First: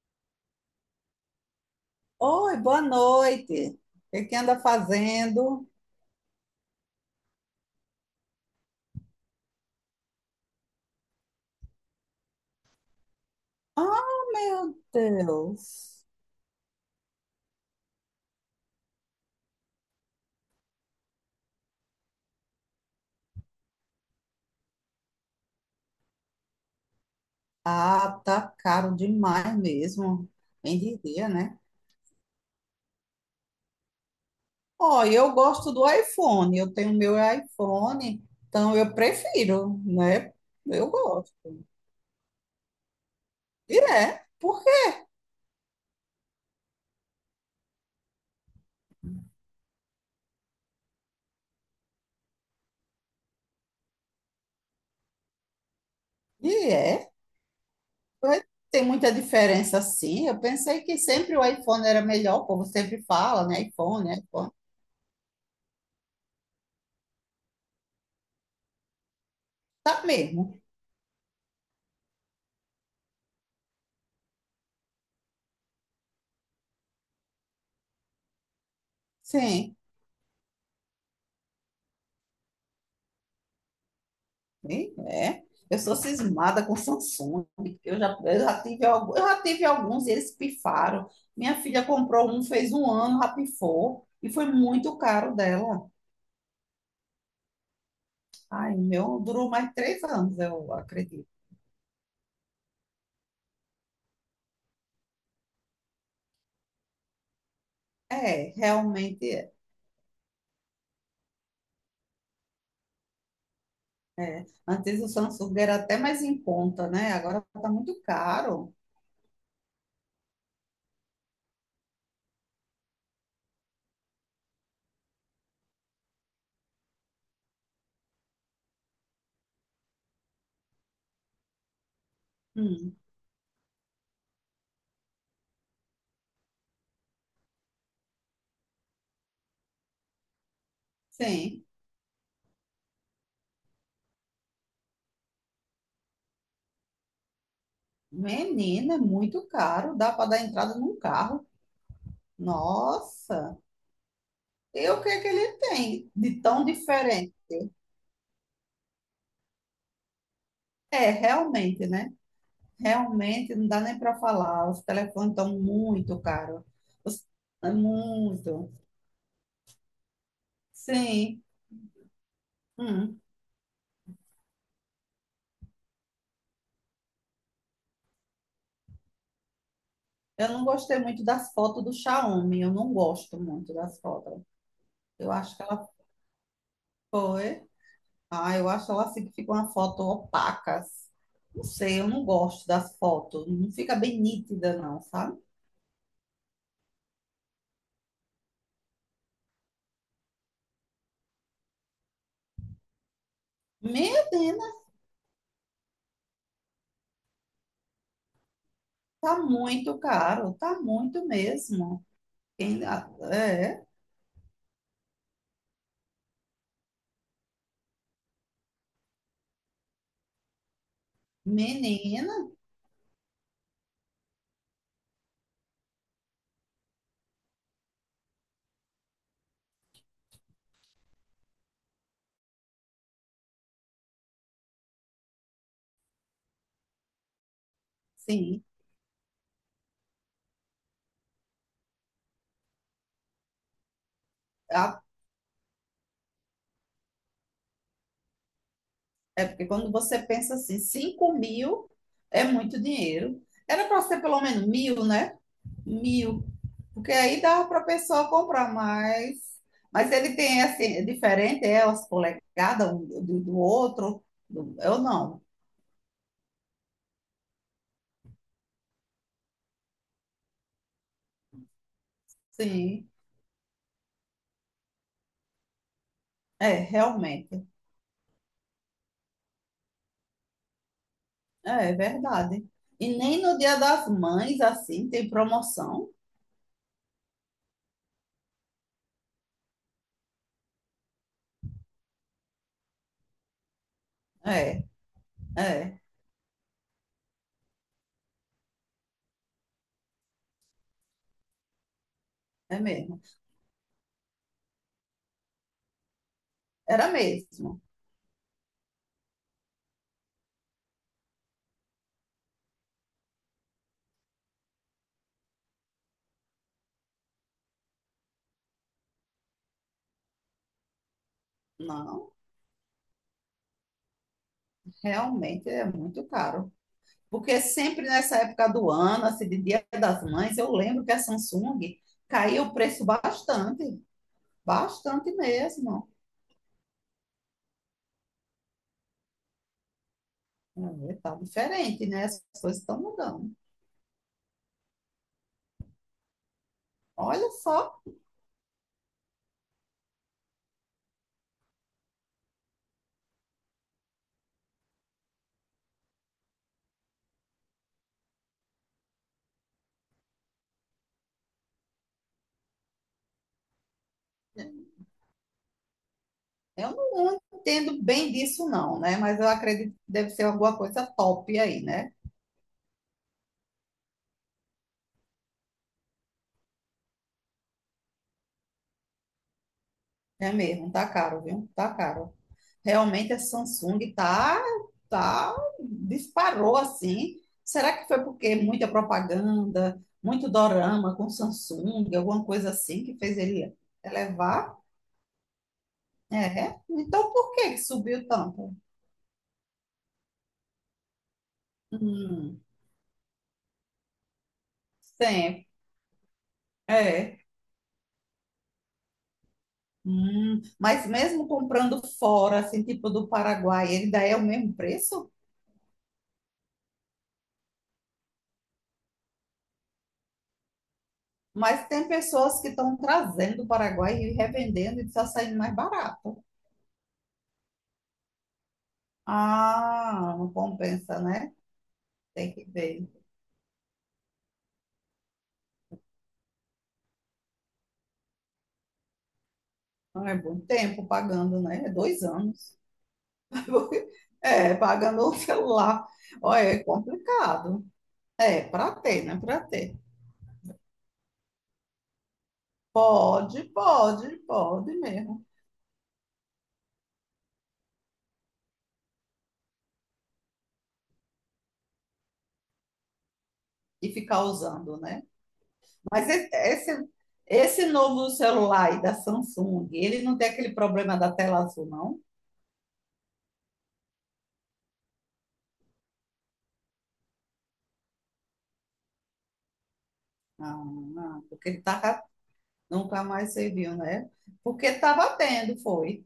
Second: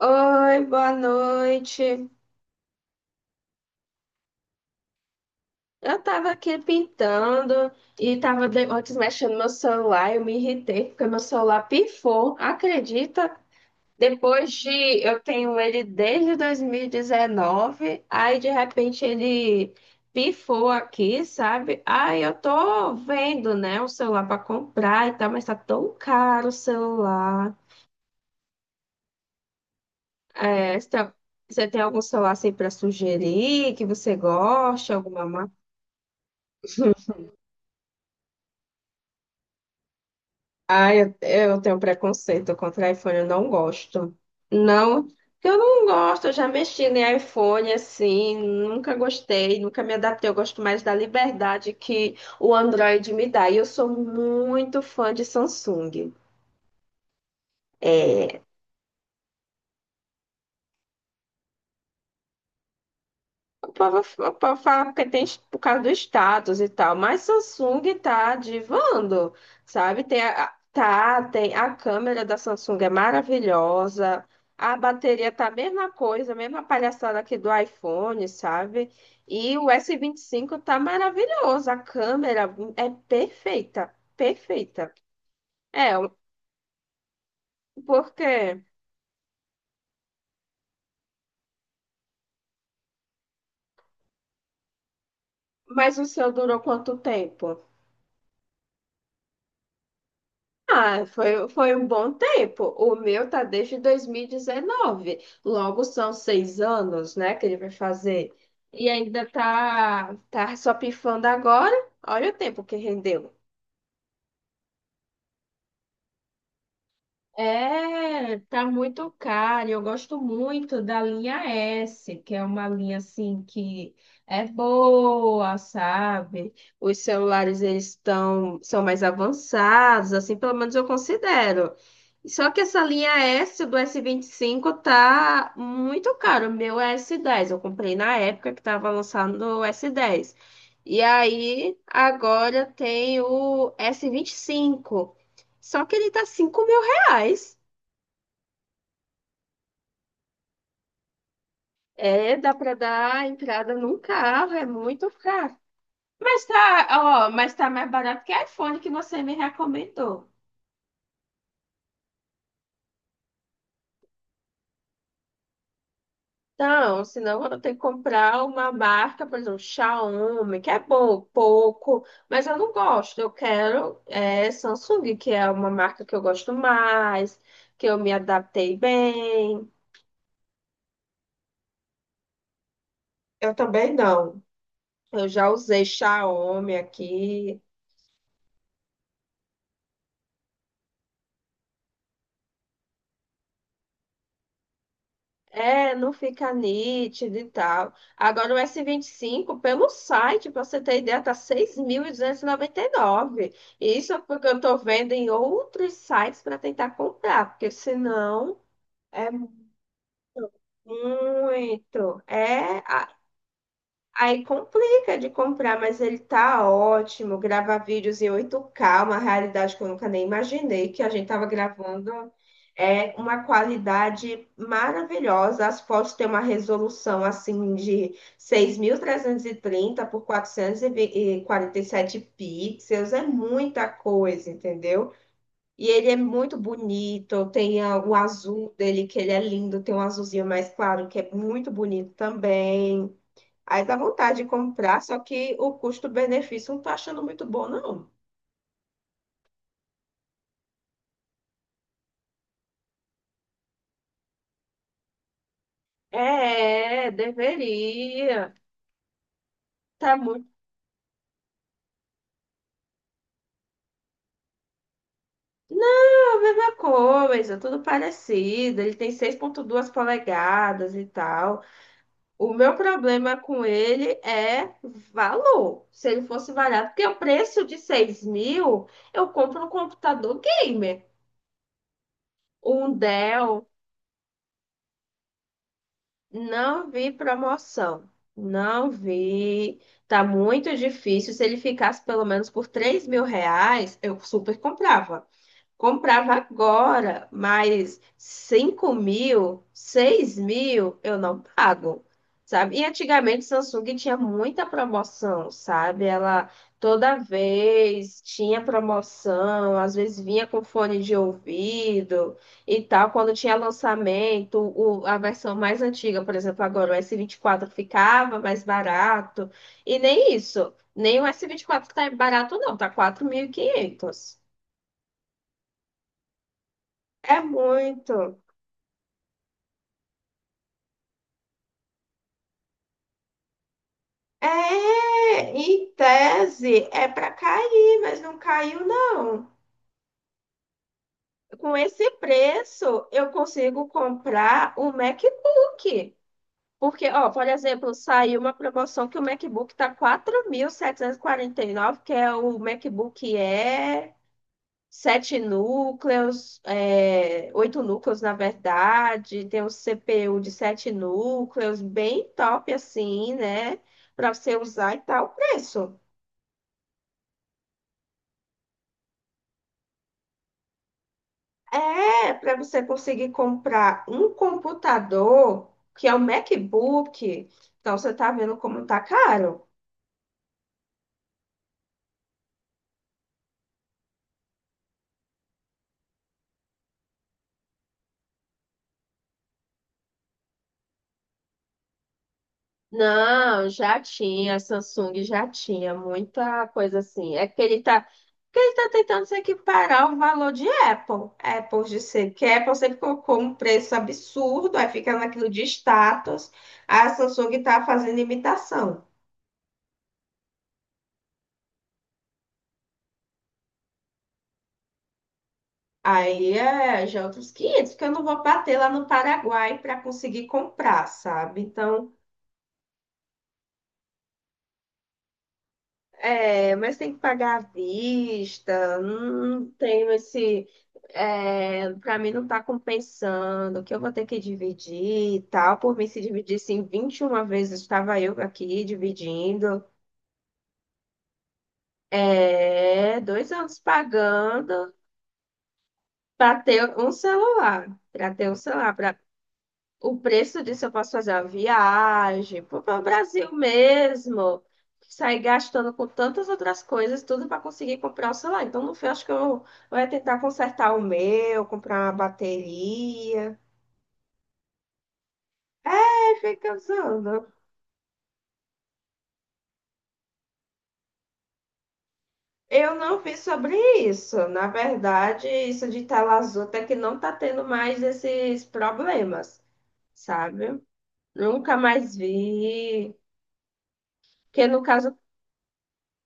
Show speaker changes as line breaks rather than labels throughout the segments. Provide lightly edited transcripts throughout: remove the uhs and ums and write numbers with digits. Oi, boa noite.
Oi, boa noite. O que que anda fazendo?
Eu tava aqui pintando e tava antes mexendo no meu celular. Eu me irritei porque meu celular pifou. Acredita?
Ah,
Depois
meu
de eu tenho ele
Deus.
desde 2019, aí de repente ele pifou aqui, sabe? Aí eu tô vendo, né, um celular para comprar e tal, mas tá tão caro o celular.
Ah, tá caro demais mesmo.
É,
Quem diria, né?
você tem algum celular assim para sugerir que você goste,
Ó,
alguma
eu
marca?
gosto do iPhone. Eu tenho meu iPhone, então eu prefiro, né? Eu
Ah,
gosto.
eu tenho preconceito contra iPhone, eu não
E
gosto.
é, porque
Não, eu não gosto, eu já mexi em iPhone assim, nunca gostei, nunca me adaptei. Eu gosto mais da liberdade que o Android me dá. E eu sou muito fã de Samsung.
e é. Vai- Tem muita diferença, sim. Eu pensei que sempre o iPhone era melhor, o povo sempre fala, né?
O povo,
iPhone,
o
iPhone.
povo fala que tem por causa do status e tal, mas Samsung tá divando,
Tá
sabe? Tem
mesmo.
a câmera da Samsung é maravilhosa, a bateria tá a mesma coisa, a mesma palhaçada aqui do iPhone, sabe? E o
Sim.
S25 tá maravilhoso, a câmera é perfeita, perfeita.
Ih, é. Eu
É,
sou cismada com Samsung.
porque,
Eu já tive alguns e eles pifaram. Minha filha comprou um, fez 1 ano, rapifou. E foi muito caro dela.
mas o seu durou quanto tempo?
Ai, o meu durou mais 3 anos, eu
Ah,
acredito.
foi um bom tempo. O meu tá desde 2019. Logo são 6 anos, né, que ele vai fazer.
É,
E ainda
realmente é.
tá só pifando agora. Olha o tempo que rendeu.
É. Antes o Samsung era até mais em conta, né? Agora tá muito
É, tá
caro.
muito caro. Eu gosto muito da linha S, que é uma linha assim que é boa, sabe? Os celulares eles estão são mais avançados, assim, pelo menos eu considero. Só que essa
Hum,
linha S do S25 tá muito caro. O meu é S10, eu comprei na época que tava lançando o S10. E
sim.
aí agora tem o S25. Só que ele tá R$ 5.
Menina, é muito caro. Dá para dar entrada num carro.
É, dá para dar
Nossa.
entrada num carro, é
E o que
muito
é que
caro.
ele tem de
Mas
tão
tá, ó,
diferente?
mas tá mais barato que iPhone que você me recomendou.
É, realmente, né? Realmente não dá nem para falar. Os telefones estão muito caros.
Então,
Os-
senão eu
É
tenho que comprar
muito.
uma marca, por exemplo, Xiaomi, que é bom,
Sim.
pouco, mas eu não gosto.
Hum.
Eu quero é, Samsung, que é uma marca que eu gosto mais, que eu me adaptei bem.
Eu não gostei muito das fotos do Xiaomi. Eu não gosto
Eu
muito
também
das
não.
fotos.
Eu
Eu
já
acho que
usei
ela
Xiaomi aqui,
foi. Ah, eu acho ela assim que fica uma foto opacas. Não sei, eu não gosto das fotos. Não fica bem nítida, não, sabe?
é, não fica nítido e tal. Agora o S25, pelo site, para você ter ideia, tá 6.299. E 99. E isso é porque eu
Menina,
estou vendo em outros sites para tentar comprar, porque senão é
tá muito caro. Tá muito mesmo.
muito.
Quem, ah, é,
Aí complica de comprar, mas ele tá ótimo. Grava vídeos em 8K, uma realidade que eu nunca nem imaginei que a gente tava gravando.
menina,
É uma qualidade maravilhosa. As fotos têm uma resolução assim de 6.330 por quatrocentos e quarenta e sete pixels. É muita coisa, entendeu? E ele é muito bonito. Tem o
sim.
azul dele, que ele é lindo. Tem um azulzinho mais claro, que é muito bonito também. Aí dá vontade de comprar, só que o custo-benefício não tá achando muito bom, não.
É porque quando você pensa assim, 5 mil é muito dinheiro. Era para ser pelo menos mil, né? Mil.
É,
Porque aí dava para a pessoa
deveria.
comprar mais. Mas
Tá
ele
muito.
tem assim, é diferente, é as polegadas um do, do outro. Eu não.
Não, a mesma coisa, tudo parecido. Ele tem 6,2 polegadas e tal. O meu
Sim,
problema com ele é valor. Se ele fosse
é,
barato, porque o preço
realmente.
de 6.000, eu compro um computador gamer.
É, é verdade.
Um
E nem no
Dell.
Dia das Mães, assim, tem promoção.
Não vi promoção. Não vi. Tá muito difícil. Se ele ficasse pelo menos por R$ 3.000, eu super
É,
comprava.
é,
Comprava agora, mas 5.000, 6.000 eu não pago, sabe?
é
E
mesmo.
antigamente Samsung tinha muita promoção, sabe? Ela
Era
toda
mesmo.
vez tinha promoção, às vezes vinha com fone de ouvido e tal. Quando tinha lançamento, a versão mais antiga, por exemplo, agora o S24 ficava mais barato. E nem isso, nem o S24 tá
Não,
barato, não, tá 4.500.
realmente é muito caro.
É
Porque sempre
muito.
nessa época do ano, assim, de Dia das Mães, eu lembro que a Samsung caiu o preço bastante,
É,
bastante
em
mesmo.
tese, é para cair, mas não caiu, não.
É, tá
Com
diferente,
esse
né? As coisas estão
preço, eu
mudando.
consigo comprar o MacBook. Porque, ó, por
Olha
exemplo,
só,
saiu uma promoção que o MacBook tá nove, que é o MacBook Air, 7 núcleos, é, 8 núcleos, na verdade, tem um CPU de 7 núcleos, bem top assim, né? Para você usar e tal, o preço.
eu não, entendo bem disso não, né? Mas eu acredito que deve ser alguma coisa top aí, né?
É, para você conseguir comprar um computador, que é o MacBook. Então, você tá vendo como tá caro.
É mesmo, tá caro, viu? Tá caro. Realmente a Samsung tá, disparou assim. Será que foi porque muita propaganda, muito dorama com Samsung, alguma coisa assim que fez
Não,
ele
já tinha, a
elevar?
Samsung já tinha muita
É.
coisa
Então
assim. É
por
que
que que
ele tá,
subiu
que ele
tanto?
tá tentando se equiparar ao valor de Apple. Apple, de ser que
Hum,
Apple sempre colocou um preço absurdo, aí fica naquilo de
sempre.
status. A
É.
Samsung tá fazendo imitação.
Mas mesmo comprando fora, assim, tipo do Paraguai, ele daí é o mesmo preço?
Aí já é outros 500, porque eu não vou bater lá no Paraguai para conseguir comprar, sabe?
Mas tem
Então,
pessoas que estão trazendo do Paraguai e revendendo e está saindo mais barato.
é, mas tem que pagar à vista, não tenho
Ah, não
esse.
compensa, né?
É, para mim não
Tem
tá
que ver.
compensando, que eu vou ter que dividir e tal. Por mim, se dividisse em 21 vezes, estava eu aqui dividindo.
Ah, é bom tempo pagando, né? É 2 anos.
É, 2 anos
É,
pagando
pagando o celular. Olha,
para
é
ter um
complicado.
celular, para ter um
É, para
celular.
ter, né? Para ter.
O preço disso eu posso fazer uma viagem, pô, para o Brasil
Pode, pode,
mesmo,
pode
sair
mesmo.
gastando com tantas outras coisas, tudo para conseguir comprar o celular. Então, no fim, eu acho que eu vou é tentar consertar o meu, comprar uma bateria.
E ficar usando, né? Mas
É, fica usando.
esse novo celular aí da Samsung, ele não tem aquele problema da tela azul, não?
Eu não vi sobre isso. Na verdade, isso de tela azul até que não tá tendo mais esses problemas, sabe?
Não, não, porque
Nunca
ele
mais
tava,
vi.
nunca mais serviu, né?
Que no
Porque
caso,
estava tendo, foi.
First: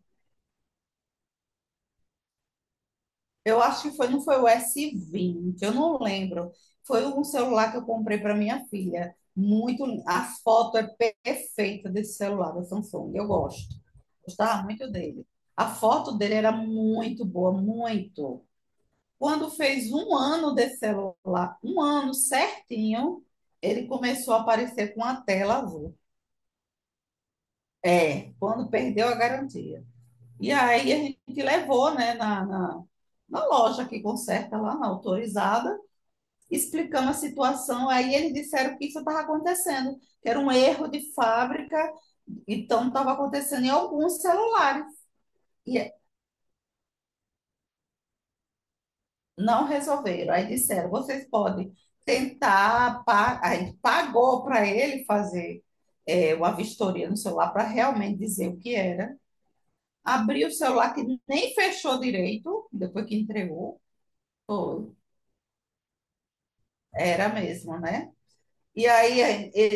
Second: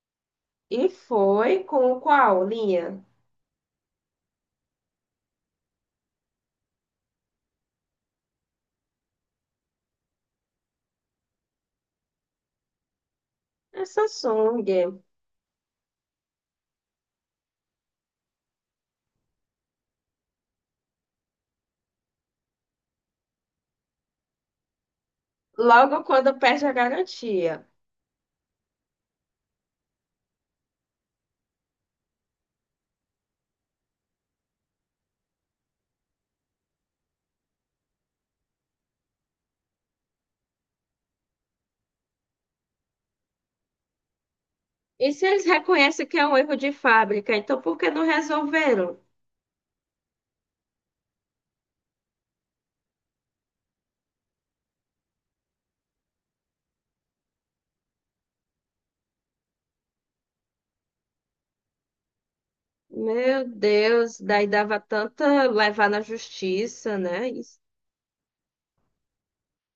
e foi com qual linha?
Eu acho que foi, não foi o S20, eu não lembro. Foi um celular que eu comprei para minha filha. Muito, a foto é perfeita desse celular da Samsung. Eu gosto.
É
Gostava muito
Samsung.
dele. A foto dele era muito boa, muito. Quando fez 1 ano desse celular, 1 ano certinho, ele começou a aparecer com a tela azul.
Logo quando perde a garantia.
É, quando perdeu a garantia. E aí a gente levou, né, na loja que conserta lá, na autorizada, explicando a situação. Aí eles disseram que isso estava acontecendo, que era um erro de fábrica, então estava acontecendo em alguns celulares.
E se eles
E
reconhecem que é um erro de fábrica, então por que não resolveram?
não resolveram. Aí disseram: vocês podem Aí pagou para ele fazer uma vistoria no celular para realmente dizer o que era. Abriu o celular que nem fechou direito, depois que
Meu
entregou.
Deus, daí dava
Foi.
tanta levar na justiça, né?
Era mesmo, né? E aí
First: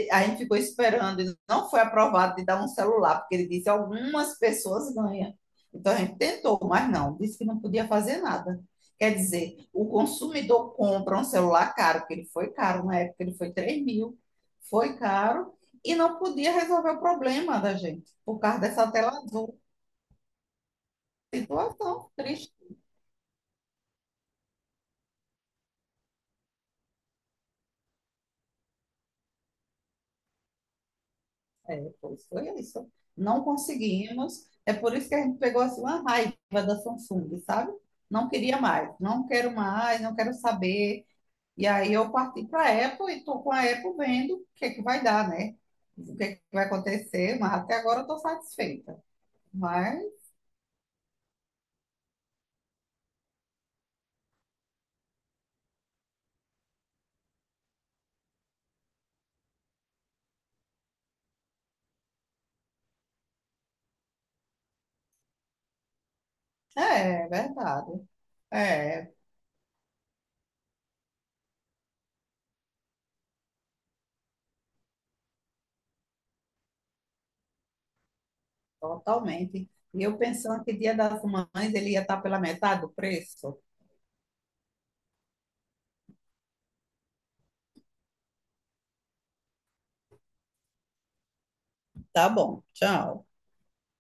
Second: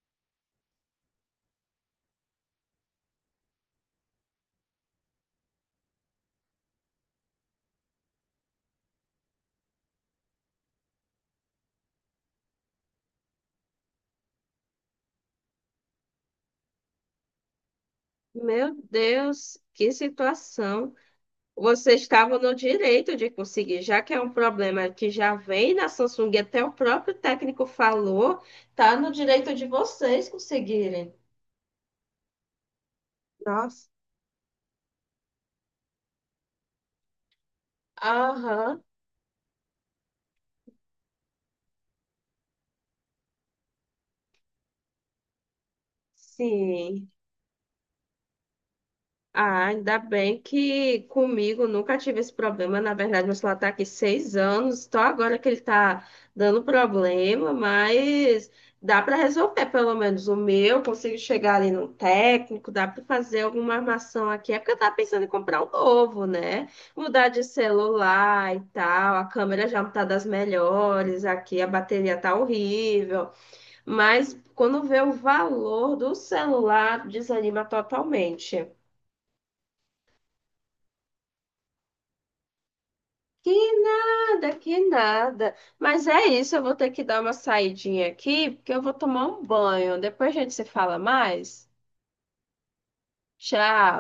a gente ficou esperando, e não foi aprovado de dar um celular, porque ele disse algumas pessoas ganham. Então a gente tentou, mas não, disse que não podia fazer nada. Quer dizer, o consumidor compra um celular caro, porque ele foi caro na época, ele foi 3 mil, foi caro, e não podia resolver o problema da gente, por causa
Meu
dessa tela
Deus,
azul.
que situação. Vocês
Situação
estavam no
triste.
direito de conseguir, já que é um problema que já vem na Samsung, e até o próprio técnico falou, tá no direito de vocês conseguirem.
É, pois foi isso. Não
Nossa.
conseguimos. É por isso que a gente pegou assim, uma raiva da Samsung, sabe? Não queria
Aham,
mais, não quero saber. E aí eu parti para a Apple e estou com a Apple vendo o que é que vai dar, né? O que é que vai
sim.
acontecer, mas até agora eu estou satisfeita.
Ah, ainda
Mas
bem que comigo nunca tive esse problema. Na verdade, meu celular está aqui 6 anos, só agora que ele está dando problema, mas dá para resolver pelo menos o meu. Consigo chegar ali no técnico, dá para fazer alguma armação aqui. É porque eu estava pensando em comprar um novo, né?
é,
Mudar
é
de
verdade.
celular e
É,
tal. A câmera já não está das melhores aqui, a bateria tá horrível. Mas quando vê o valor do celular, desanima totalmente.
totalmente. E eu pensando que Dia das Mães ele ia estar pela metade do
Que
preço.
nada, que nada. Mas é isso, eu vou ter que dar uma saidinha aqui, porque eu vou tomar um banho. Depois a gente se fala mais.
Tá bom, tchau.
Tchau.